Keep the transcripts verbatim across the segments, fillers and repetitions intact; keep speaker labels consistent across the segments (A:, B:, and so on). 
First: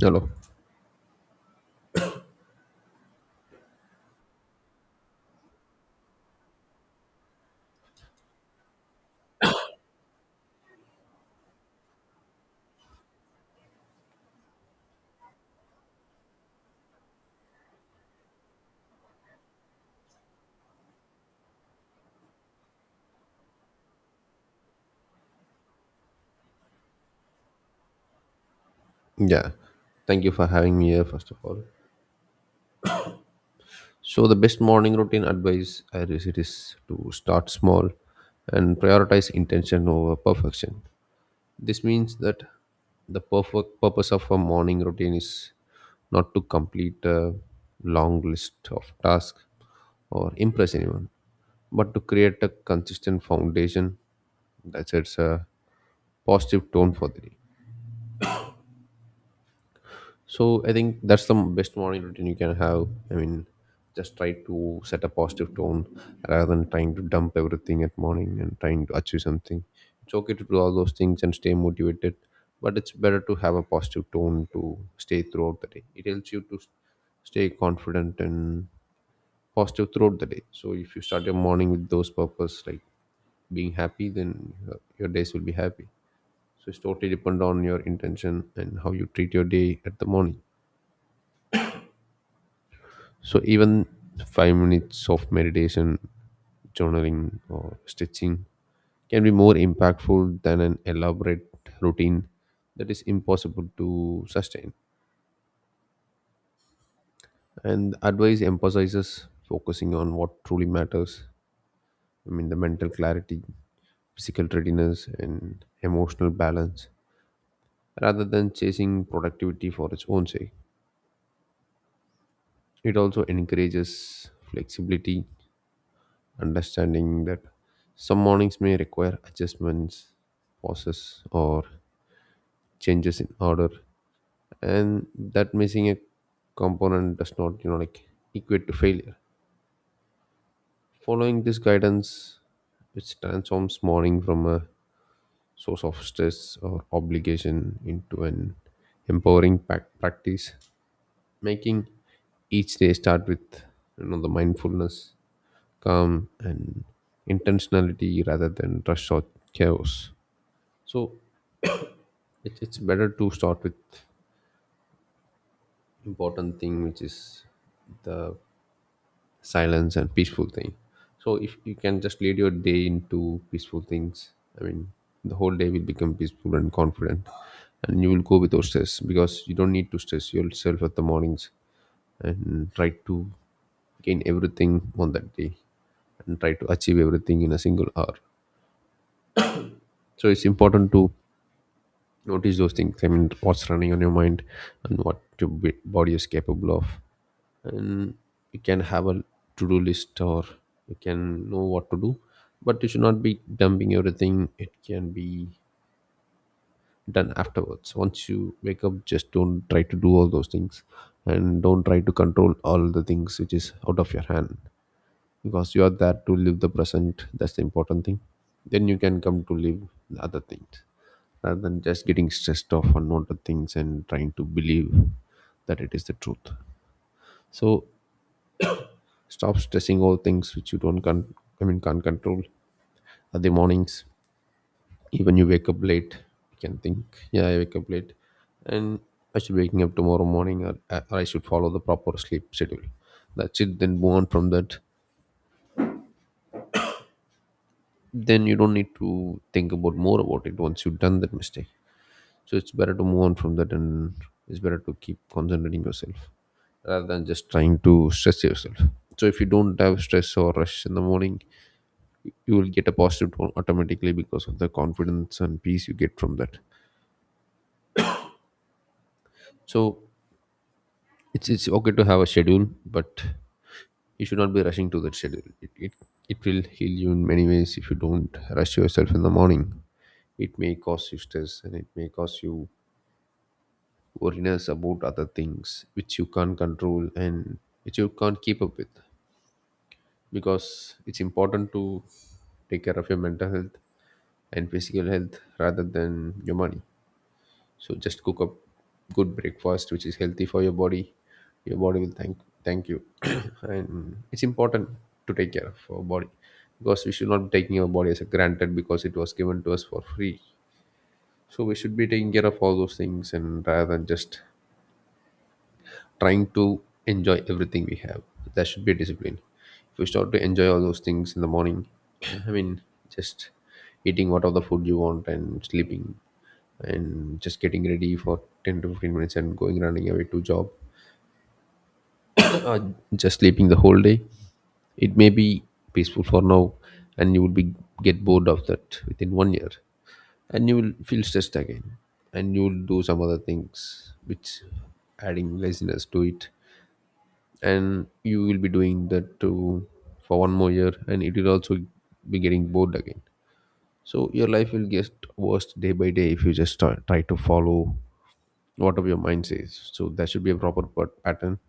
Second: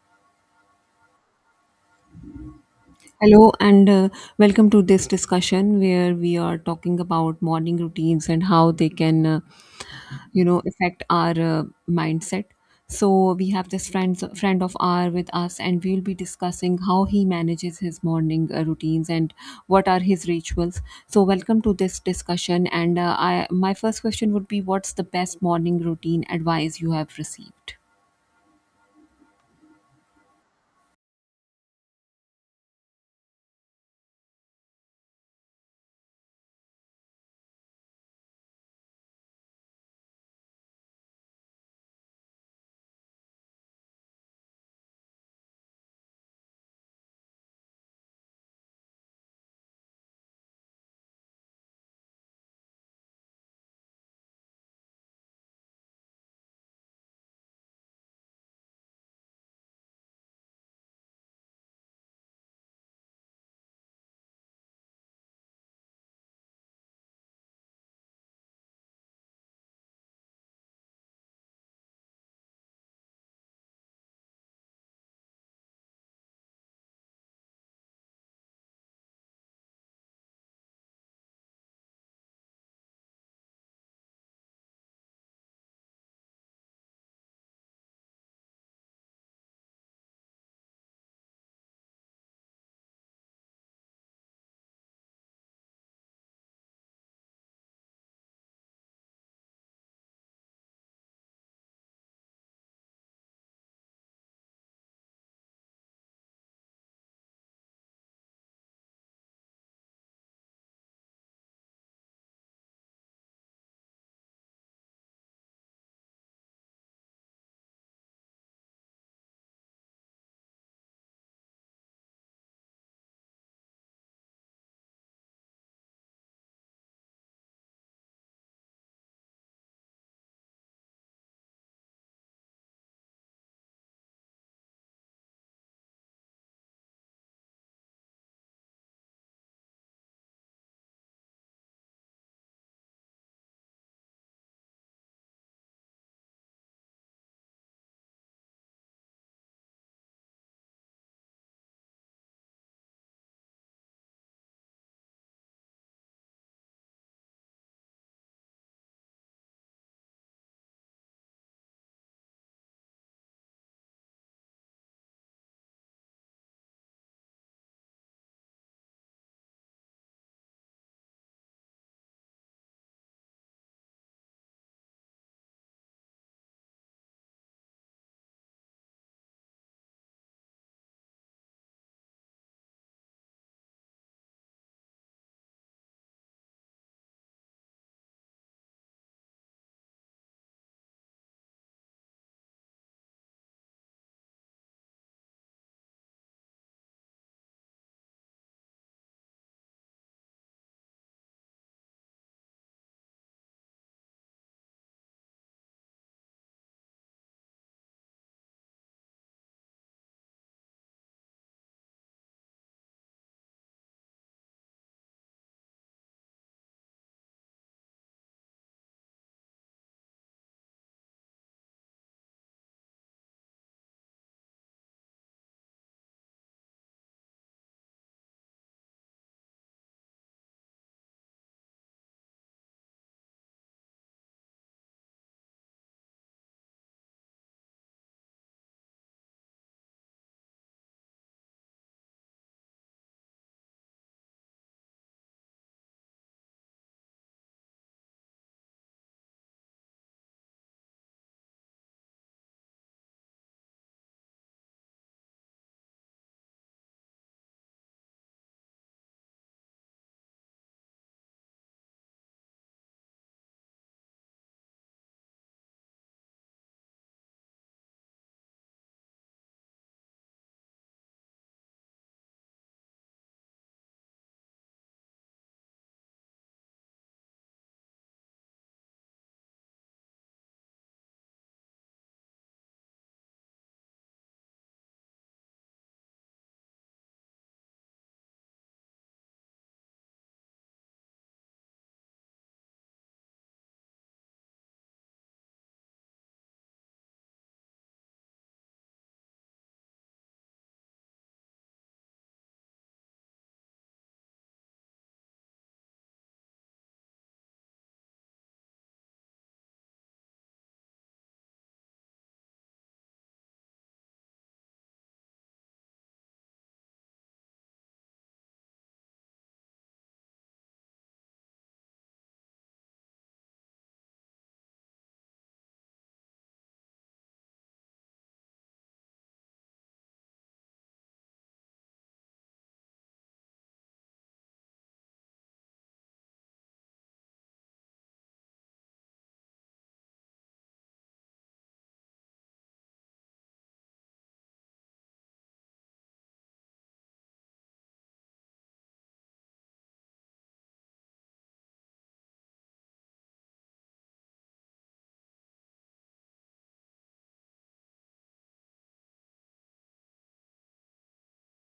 A: Hello.
B: Hello, and uh, welcome to this discussion where we are talking about morning routines and how they can, uh, you know, affect our uh, mindset. So we have this friend friend of ours with us, and we will be discussing how he manages his morning uh, routines and what are his rituals. So welcome to this discussion, and uh, I my first question would be, what's the best morning routine advice you have received?
A: Yeah. Thank you for having me here, first of all. So, the best morning routine advice I receive is to start small and prioritize intention over perfection. This means that the perfect purpose of a morning routine is not to complete a long list of tasks or impress anyone, but to create a consistent foundation that sets a positive tone for the day. So I think that's the best morning routine you can have. I mean, just try to set a positive tone rather than trying to dump everything at morning and trying to achieve something. It's okay to do all those things and stay motivated, but it's better to have a positive tone to stay throughout the day. It helps you to s- stay confident and positive throughout the day. So if you start your morning with those purpose, like being happy, then your your days will be happy. So it's totally depend on your intention and how you treat your day at the morning. So even five minutes of meditation, journaling, or stretching can be more impactful than an elaborate routine that is impossible to sustain. And the advice emphasizes focusing on what truly matters. I mean, the mental clarity, physical readiness, and emotional balance, rather than chasing productivity for its own sake. It also encourages flexibility understanding that some mornings may require adjustments, pauses, or changes in order, and that missing a component does not, you know, like equate to failure. Following this guidance, which transforms morning from a source of stress or obligation into an empowering pac- practice, making each day start with you know the mindfulness, calm, and intentionality rather than rush or chaos. So it, it's better to start with important thing, which is the silence and peaceful thing. So if you can just lead your day into peaceful things, I mean, the whole day will become peaceful and confident, and you will go without stress because you don't need to stress yourself at the mornings and try to gain everything on that day and try to achieve everything in a single hour. So it's important to notice those things. I mean, what's running on your mind and what your b- body is capable of, and you can have a to-do list or you can know what to do, but you should not be dumping everything. It can be done afterwards once you wake up. Just don't try to do all those things, and don't try to control all the things which is out of your hand, because you are there to live the present. That's the important thing. Then you can come to live the other things rather than just getting stressed off on all the things and trying to believe that it is the truth. So stop stressing all things which you don't con- I mean can't control. At the mornings, even you wake up late, you can think, yeah, I wake up late, and I should be waking up tomorrow morning, or, or I should follow the proper sleep schedule. That's it. Then move on from that. Then you don't need to think about more about it once you've done that mistake. So it's better to move on from that, and it's better to keep concentrating yourself rather than just trying to stress yourself. So if you don't have stress or rush in the morning, you will get a positive tone automatically because of the confidence and peace you get from that. So it's it's okay to have a schedule, but you should not be rushing to that schedule. It, it it will heal you in many ways if you don't rush yourself in the morning. It may cause you stress, and it may cause you worriness about other things which you can't control and which you can't keep up with, because it's important to take care of your mental health and physical health rather than your money. So just cook up good breakfast which is healthy for your body. Your body will thank thank you and it's important to take care of our body, because we should not be taking our body as a granted because it was given to us for free. So we should be taking care of all those things and rather than just trying to enjoy everything we have. That should be a discipline. If you start to enjoy all those things in the morning, I mean, just eating what of the food you want and sleeping and just getting ready for ten to fifteen minutes and going running away to job or just sleeping the whole day, it may be peaceful for now, and you will be get bored of that within one year, and you will feel stressed again, and you will do some other things which adding laziness to it, and you will be doing that to for one more year, and it will also be getting bored again. So your life will get worse day by day if you just start, try to follow whatever your mind says. So there should be a proper pat- pattern.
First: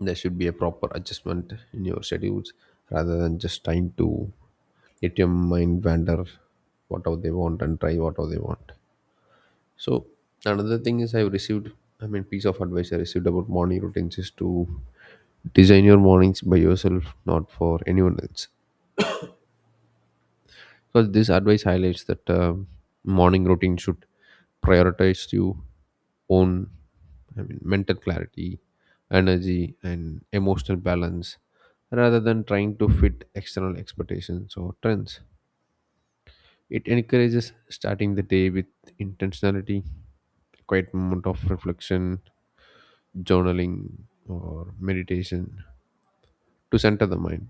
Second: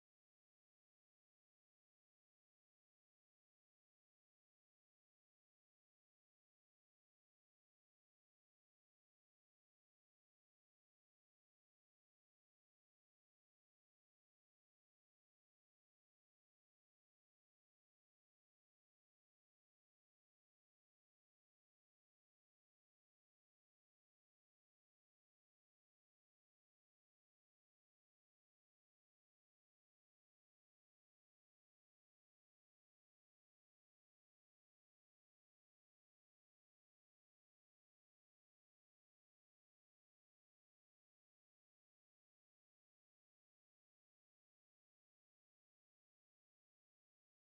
A: There should be a proper adjustment in your schedules rather than just trying to let your mind wander whatever they want and try whatever they want. So another thing is I've received I mean piece of advice I received about morning routines is to design your mornings by yourself, not for anyone else. Because this advice highlights that um morning routine should prioritize your own, I mean, mental clarity, energy, and emotional balance rather than trying to fit external expectations or trends. It encourages starting the day with intentionality, quiet moment of reflection, journaling, or meditation to center the mind.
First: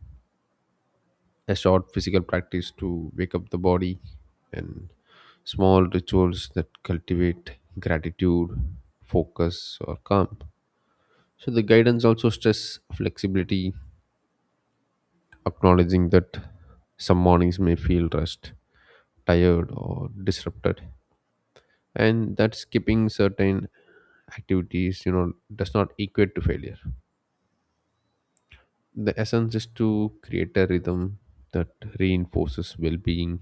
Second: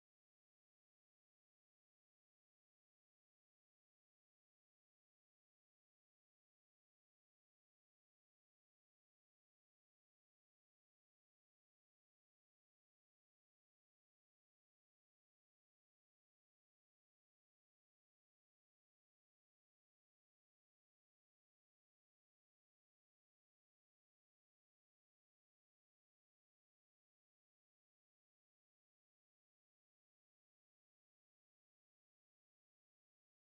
A: A short physical practice to wake up the body, and small rituals that cultivate gratitude, focus, or calm. So the guidance also stress flexibility, acknowledging that some mornings may feel rushed, tired, or disrupted, and that skipping certain activities, you know, does not equate to failure. The essence is to create a rhythm that reinforces well-being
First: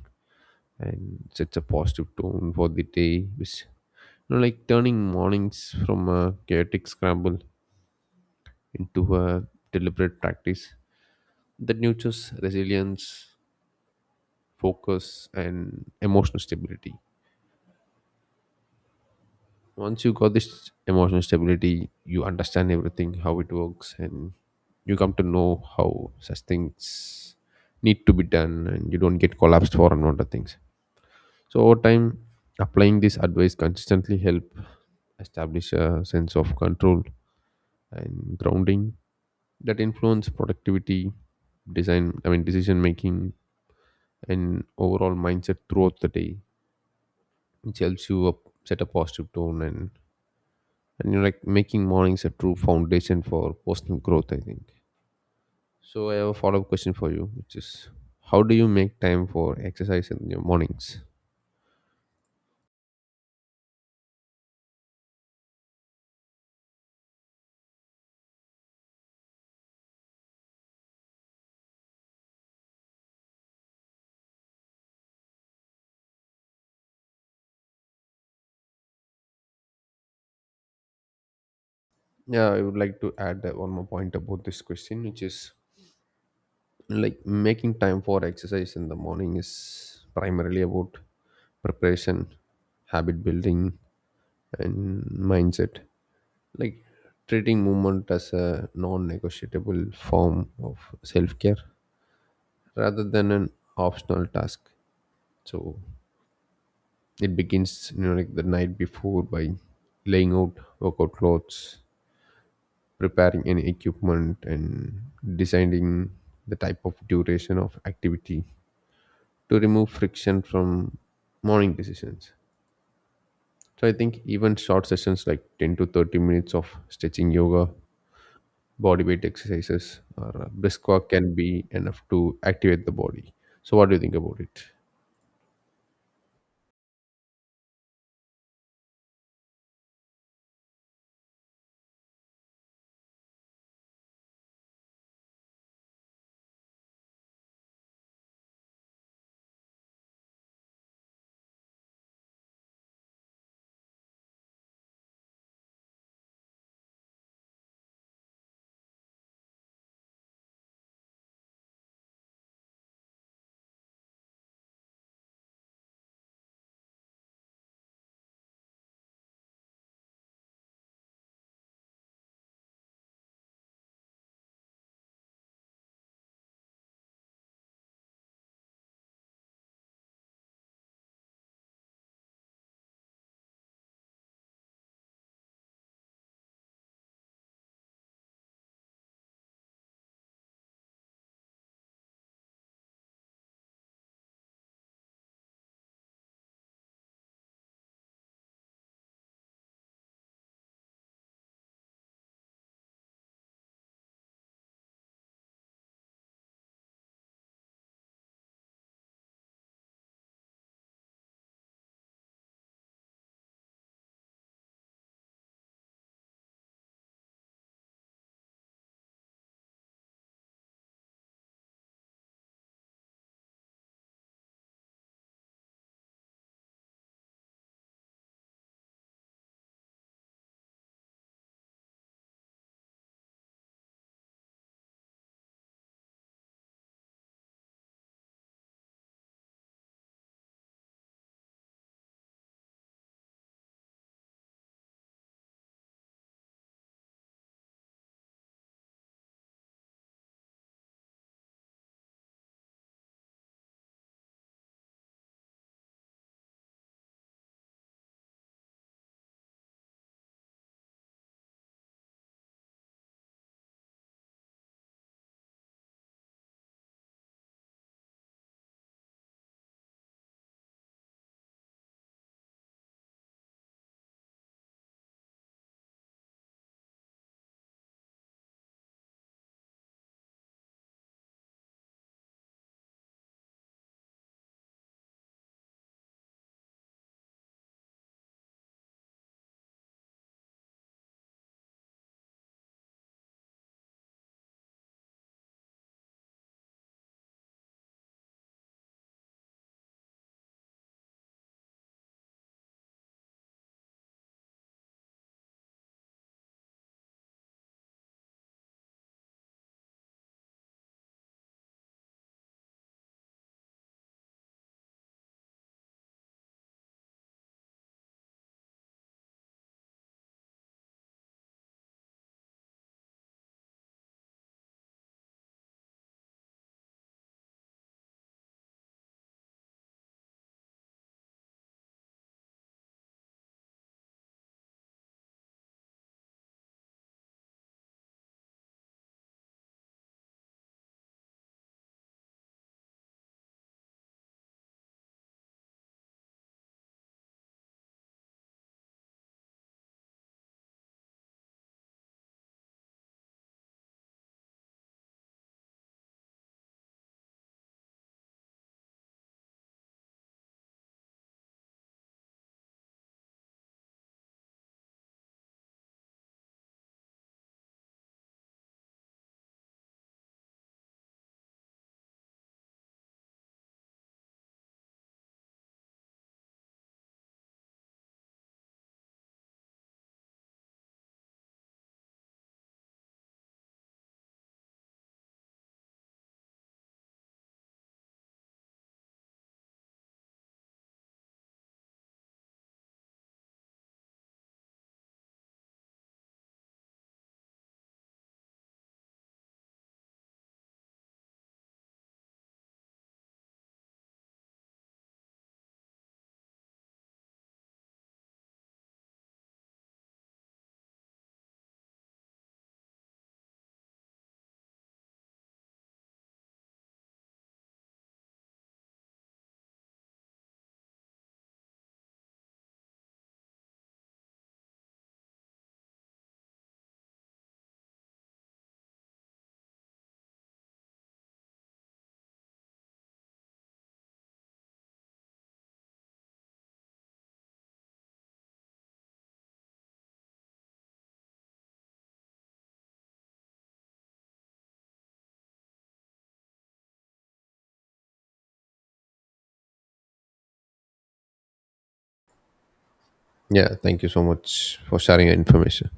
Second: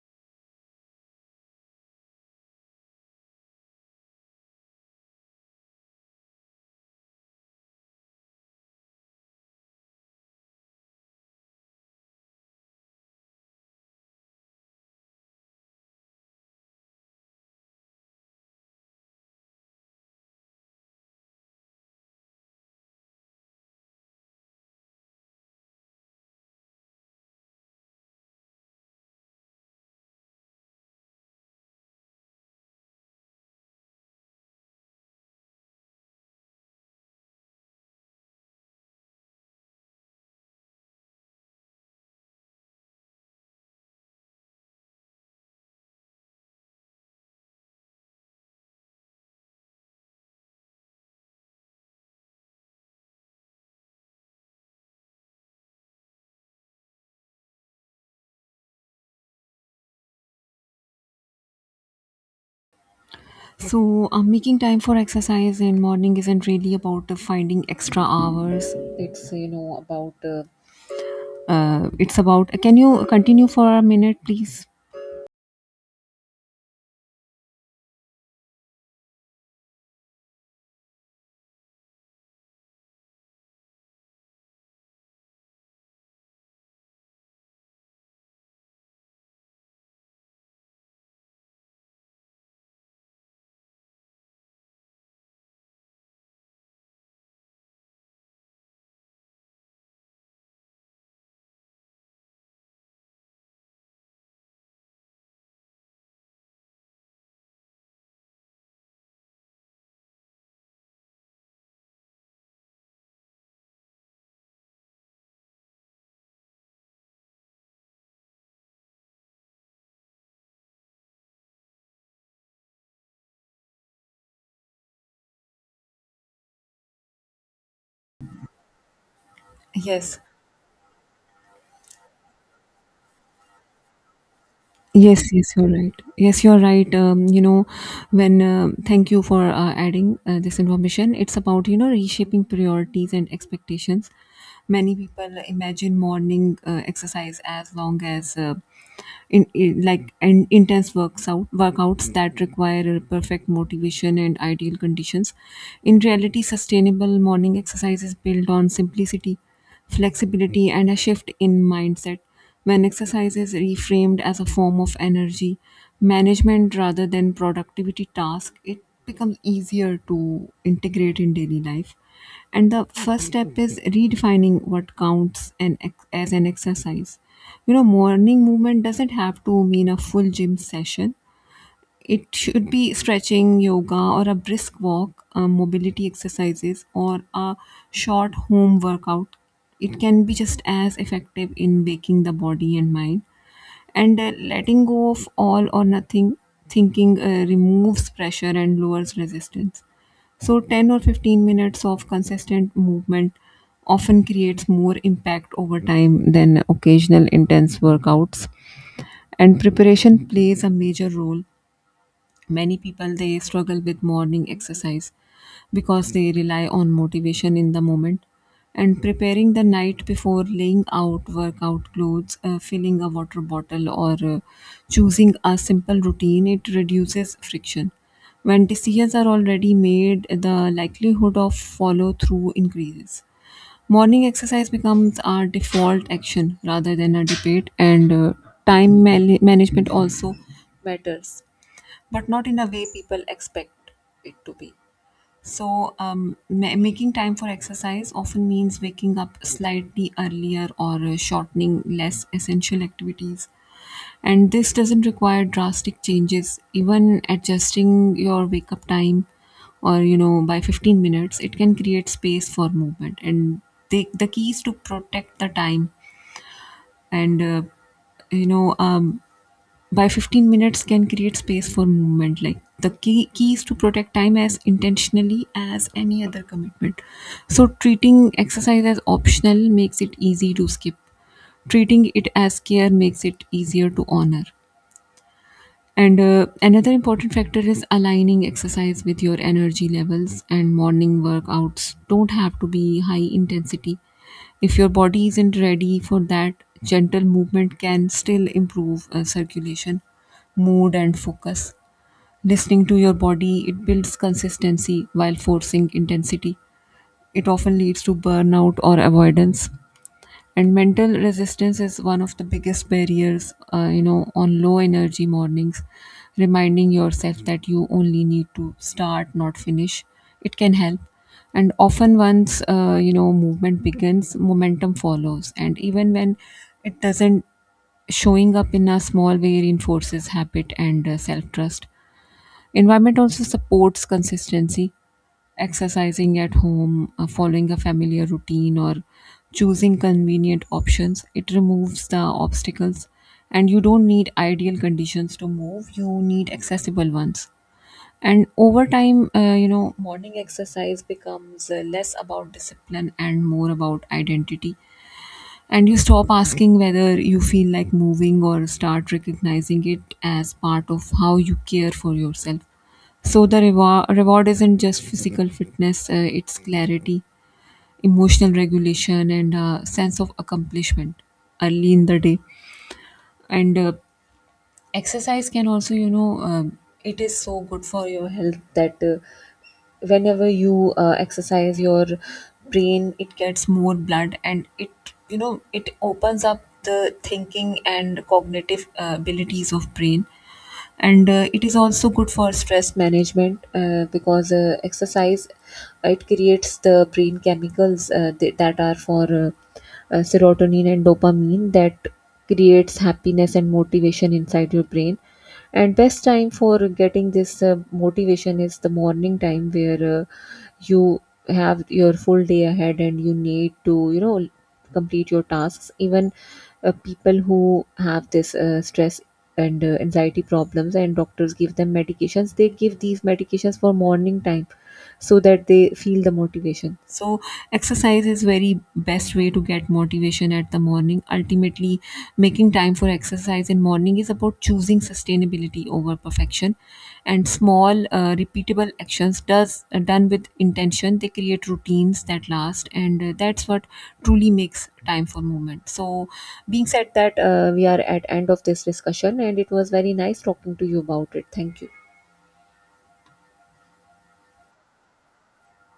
A: and sets a positive tone for the day, which, you know, like turning mornings from a chaotic scramble into a deliberate practice that nurtures resilience, focus, and emotional stability. Once you got this emotional stability, you understand everything, how it works, and you come to know how such things need to be done, and you don't get collapsed for unwanted things. So over time, applying this advice consistently help establish a sense of control and grounding that influence productivity, design, I mean, decision making, and overall mindset throughout the day, which helps you up, set a positive tone, and and you're like making mornings a true foundation for personal growth. I think. So I have a follow up question for you, which is, how do you make time for exercise in your mornings?
B: So, uh, making time for exercise in morning isn't really about uh, finding extra hours. It's you know about uh, uh, it's about. Can you continue for a minute, please?
A: Yeah, I would like to add that one more point about this question, which is like making time for exercise in the morning is primarily about preparation, habit building, and mindset, like treating movement as a non-negotiable form of self-care rather than an optional task. So it begins, you know, like the night before, by laying out workout clothes, preparing any equipment, and deciding the type of duration of activity to remove friction from morning decisions. So I think even short sessions like ten to thirty minutes of stretching, yoga, body weight exercises,
B: Yes.
A: or a brisk walk can be enough to activate the body. So, what do you think about it?
B: Yes, yes, you're right. Yes, you're right. Um, you know, when uh, Thank you for uh, adding uh, this information. It's about you know reshaping priorities and expectations. Many people imagine morning uh, exercise as long as uh, in, in like and intense works out workouts that require a perfect motivation and ideal conditions. In reality, sustainable morning exercise is built on simplicity, flexibility, and a shift in mindset. When exercise is reframed as a form of energy management rather than productivity task, it becomes easier to integrate in daily life. And the first step is redefining what counts an ex- as an exercise. You know, morning movement doesn't have to mean a full gym session. It should be stretching, yoga, or a brisk walk, uh, mobility exercises, or a short home workout. It can be just as effective in waking the body and mind. And uh, letting go of all or nothing thinking uh, removes pressure and lowers resistance. So, ten or fifteen minutes of consistent movement often creates more impact over time than occasional intense workouts. And preparation plays a major role. Many people they struggle with morning exercise because they rely on motivation in the moment, and preparing the night before, laying out workout clothes, uh, filling a water bottle, or uh, choosing a simple routine, it reduces friction. When decisions are already made, the likelihood of follow through increases. Morning exercise becomes our default action rather than a debate. And uh, time man- management also matters, but not in a way people expect it to be. So, um, ma- making time for exercise often means waking up slightly earlier or uh, shortening less essential activities. And this doesn't require drastic changes. Even adjusting your wake up time or you know by fifteen minutes, it can create space for movement. And the, the key is to protect the time, and uh, you know um, by fifteen minutes can create space for movement. Like the key, key is to protect time as intentionally as any other commitment. So treating exercise as optional makes it easy to skip; treating it as care makes it easier to honor. And uh, another important factor is aligning exercise with your energy levels, and morning workouts don't have to be high intensity. If your body isn't ready for that, gentle movement can still improve uh, circulation, mood, and focus. Listening to your body, it builds consistency, while forcing intensity, it often leads to burnout or avoidance. And mental resistance is one of the biggest barriers. Uh, you know on low energy mornings, reminding yourself that you only need to start, not finish, it can help. And often, once uh, you know movement begins, momentum follows. And even when it doesn't, showing up in a small way reinforces habit and uh, self trust. Environment also supports consistency. Exercising at home, uh, following a familiar routine, or choosing convenient options, it removes the obstacles, and you don't need ideal conditions to move, you need accessible ones. And over time, uh, you know, morning exercise becomes uh, less about discipline and more about identity. And you stop asking whether you feel like moving or start recognizing it as part of how you care for yourself. So the reward reward isn't just physical fitness; uh, it's clarity, emotional regulation, and uh, sense of accomplishment early in the day. And uh, exercise can also, you know, um, it is so good for your health that uh, whenever you uh, exercise, your brain, it gets more blood, and it you know it opens up the thinking and cognitive uh, abilities of brain. And uh, it is also good for stress management uh, because uh, exercise, uh, it creates the brain chemicals uh, th- that are for uh, uh, serotonin and dopamine that creates happiness and motivation inside your brain. And best time for getting this uh, motivation is the morning time where uh, you have your full day ahead and you need to you know complete your tasks. Even uh, people who have this uh, stress and uh, anxiety problems, and doctors give them medications, they give these medications for morning time so that they feel the motivation. So exercise is very best way to get motivation at the morning. Ultimately, making time for exercise in morning is about choosing sustainability over perfection, and small uh, repeatable actions does uh, done with intention, they create routines that last. And uh, that's what truly makes time for movement. So being said that, uh, we are at end of this discussion, and it was very nice talking to you about it. Thank you.
A: Yeah, thank you so much for sharing your information.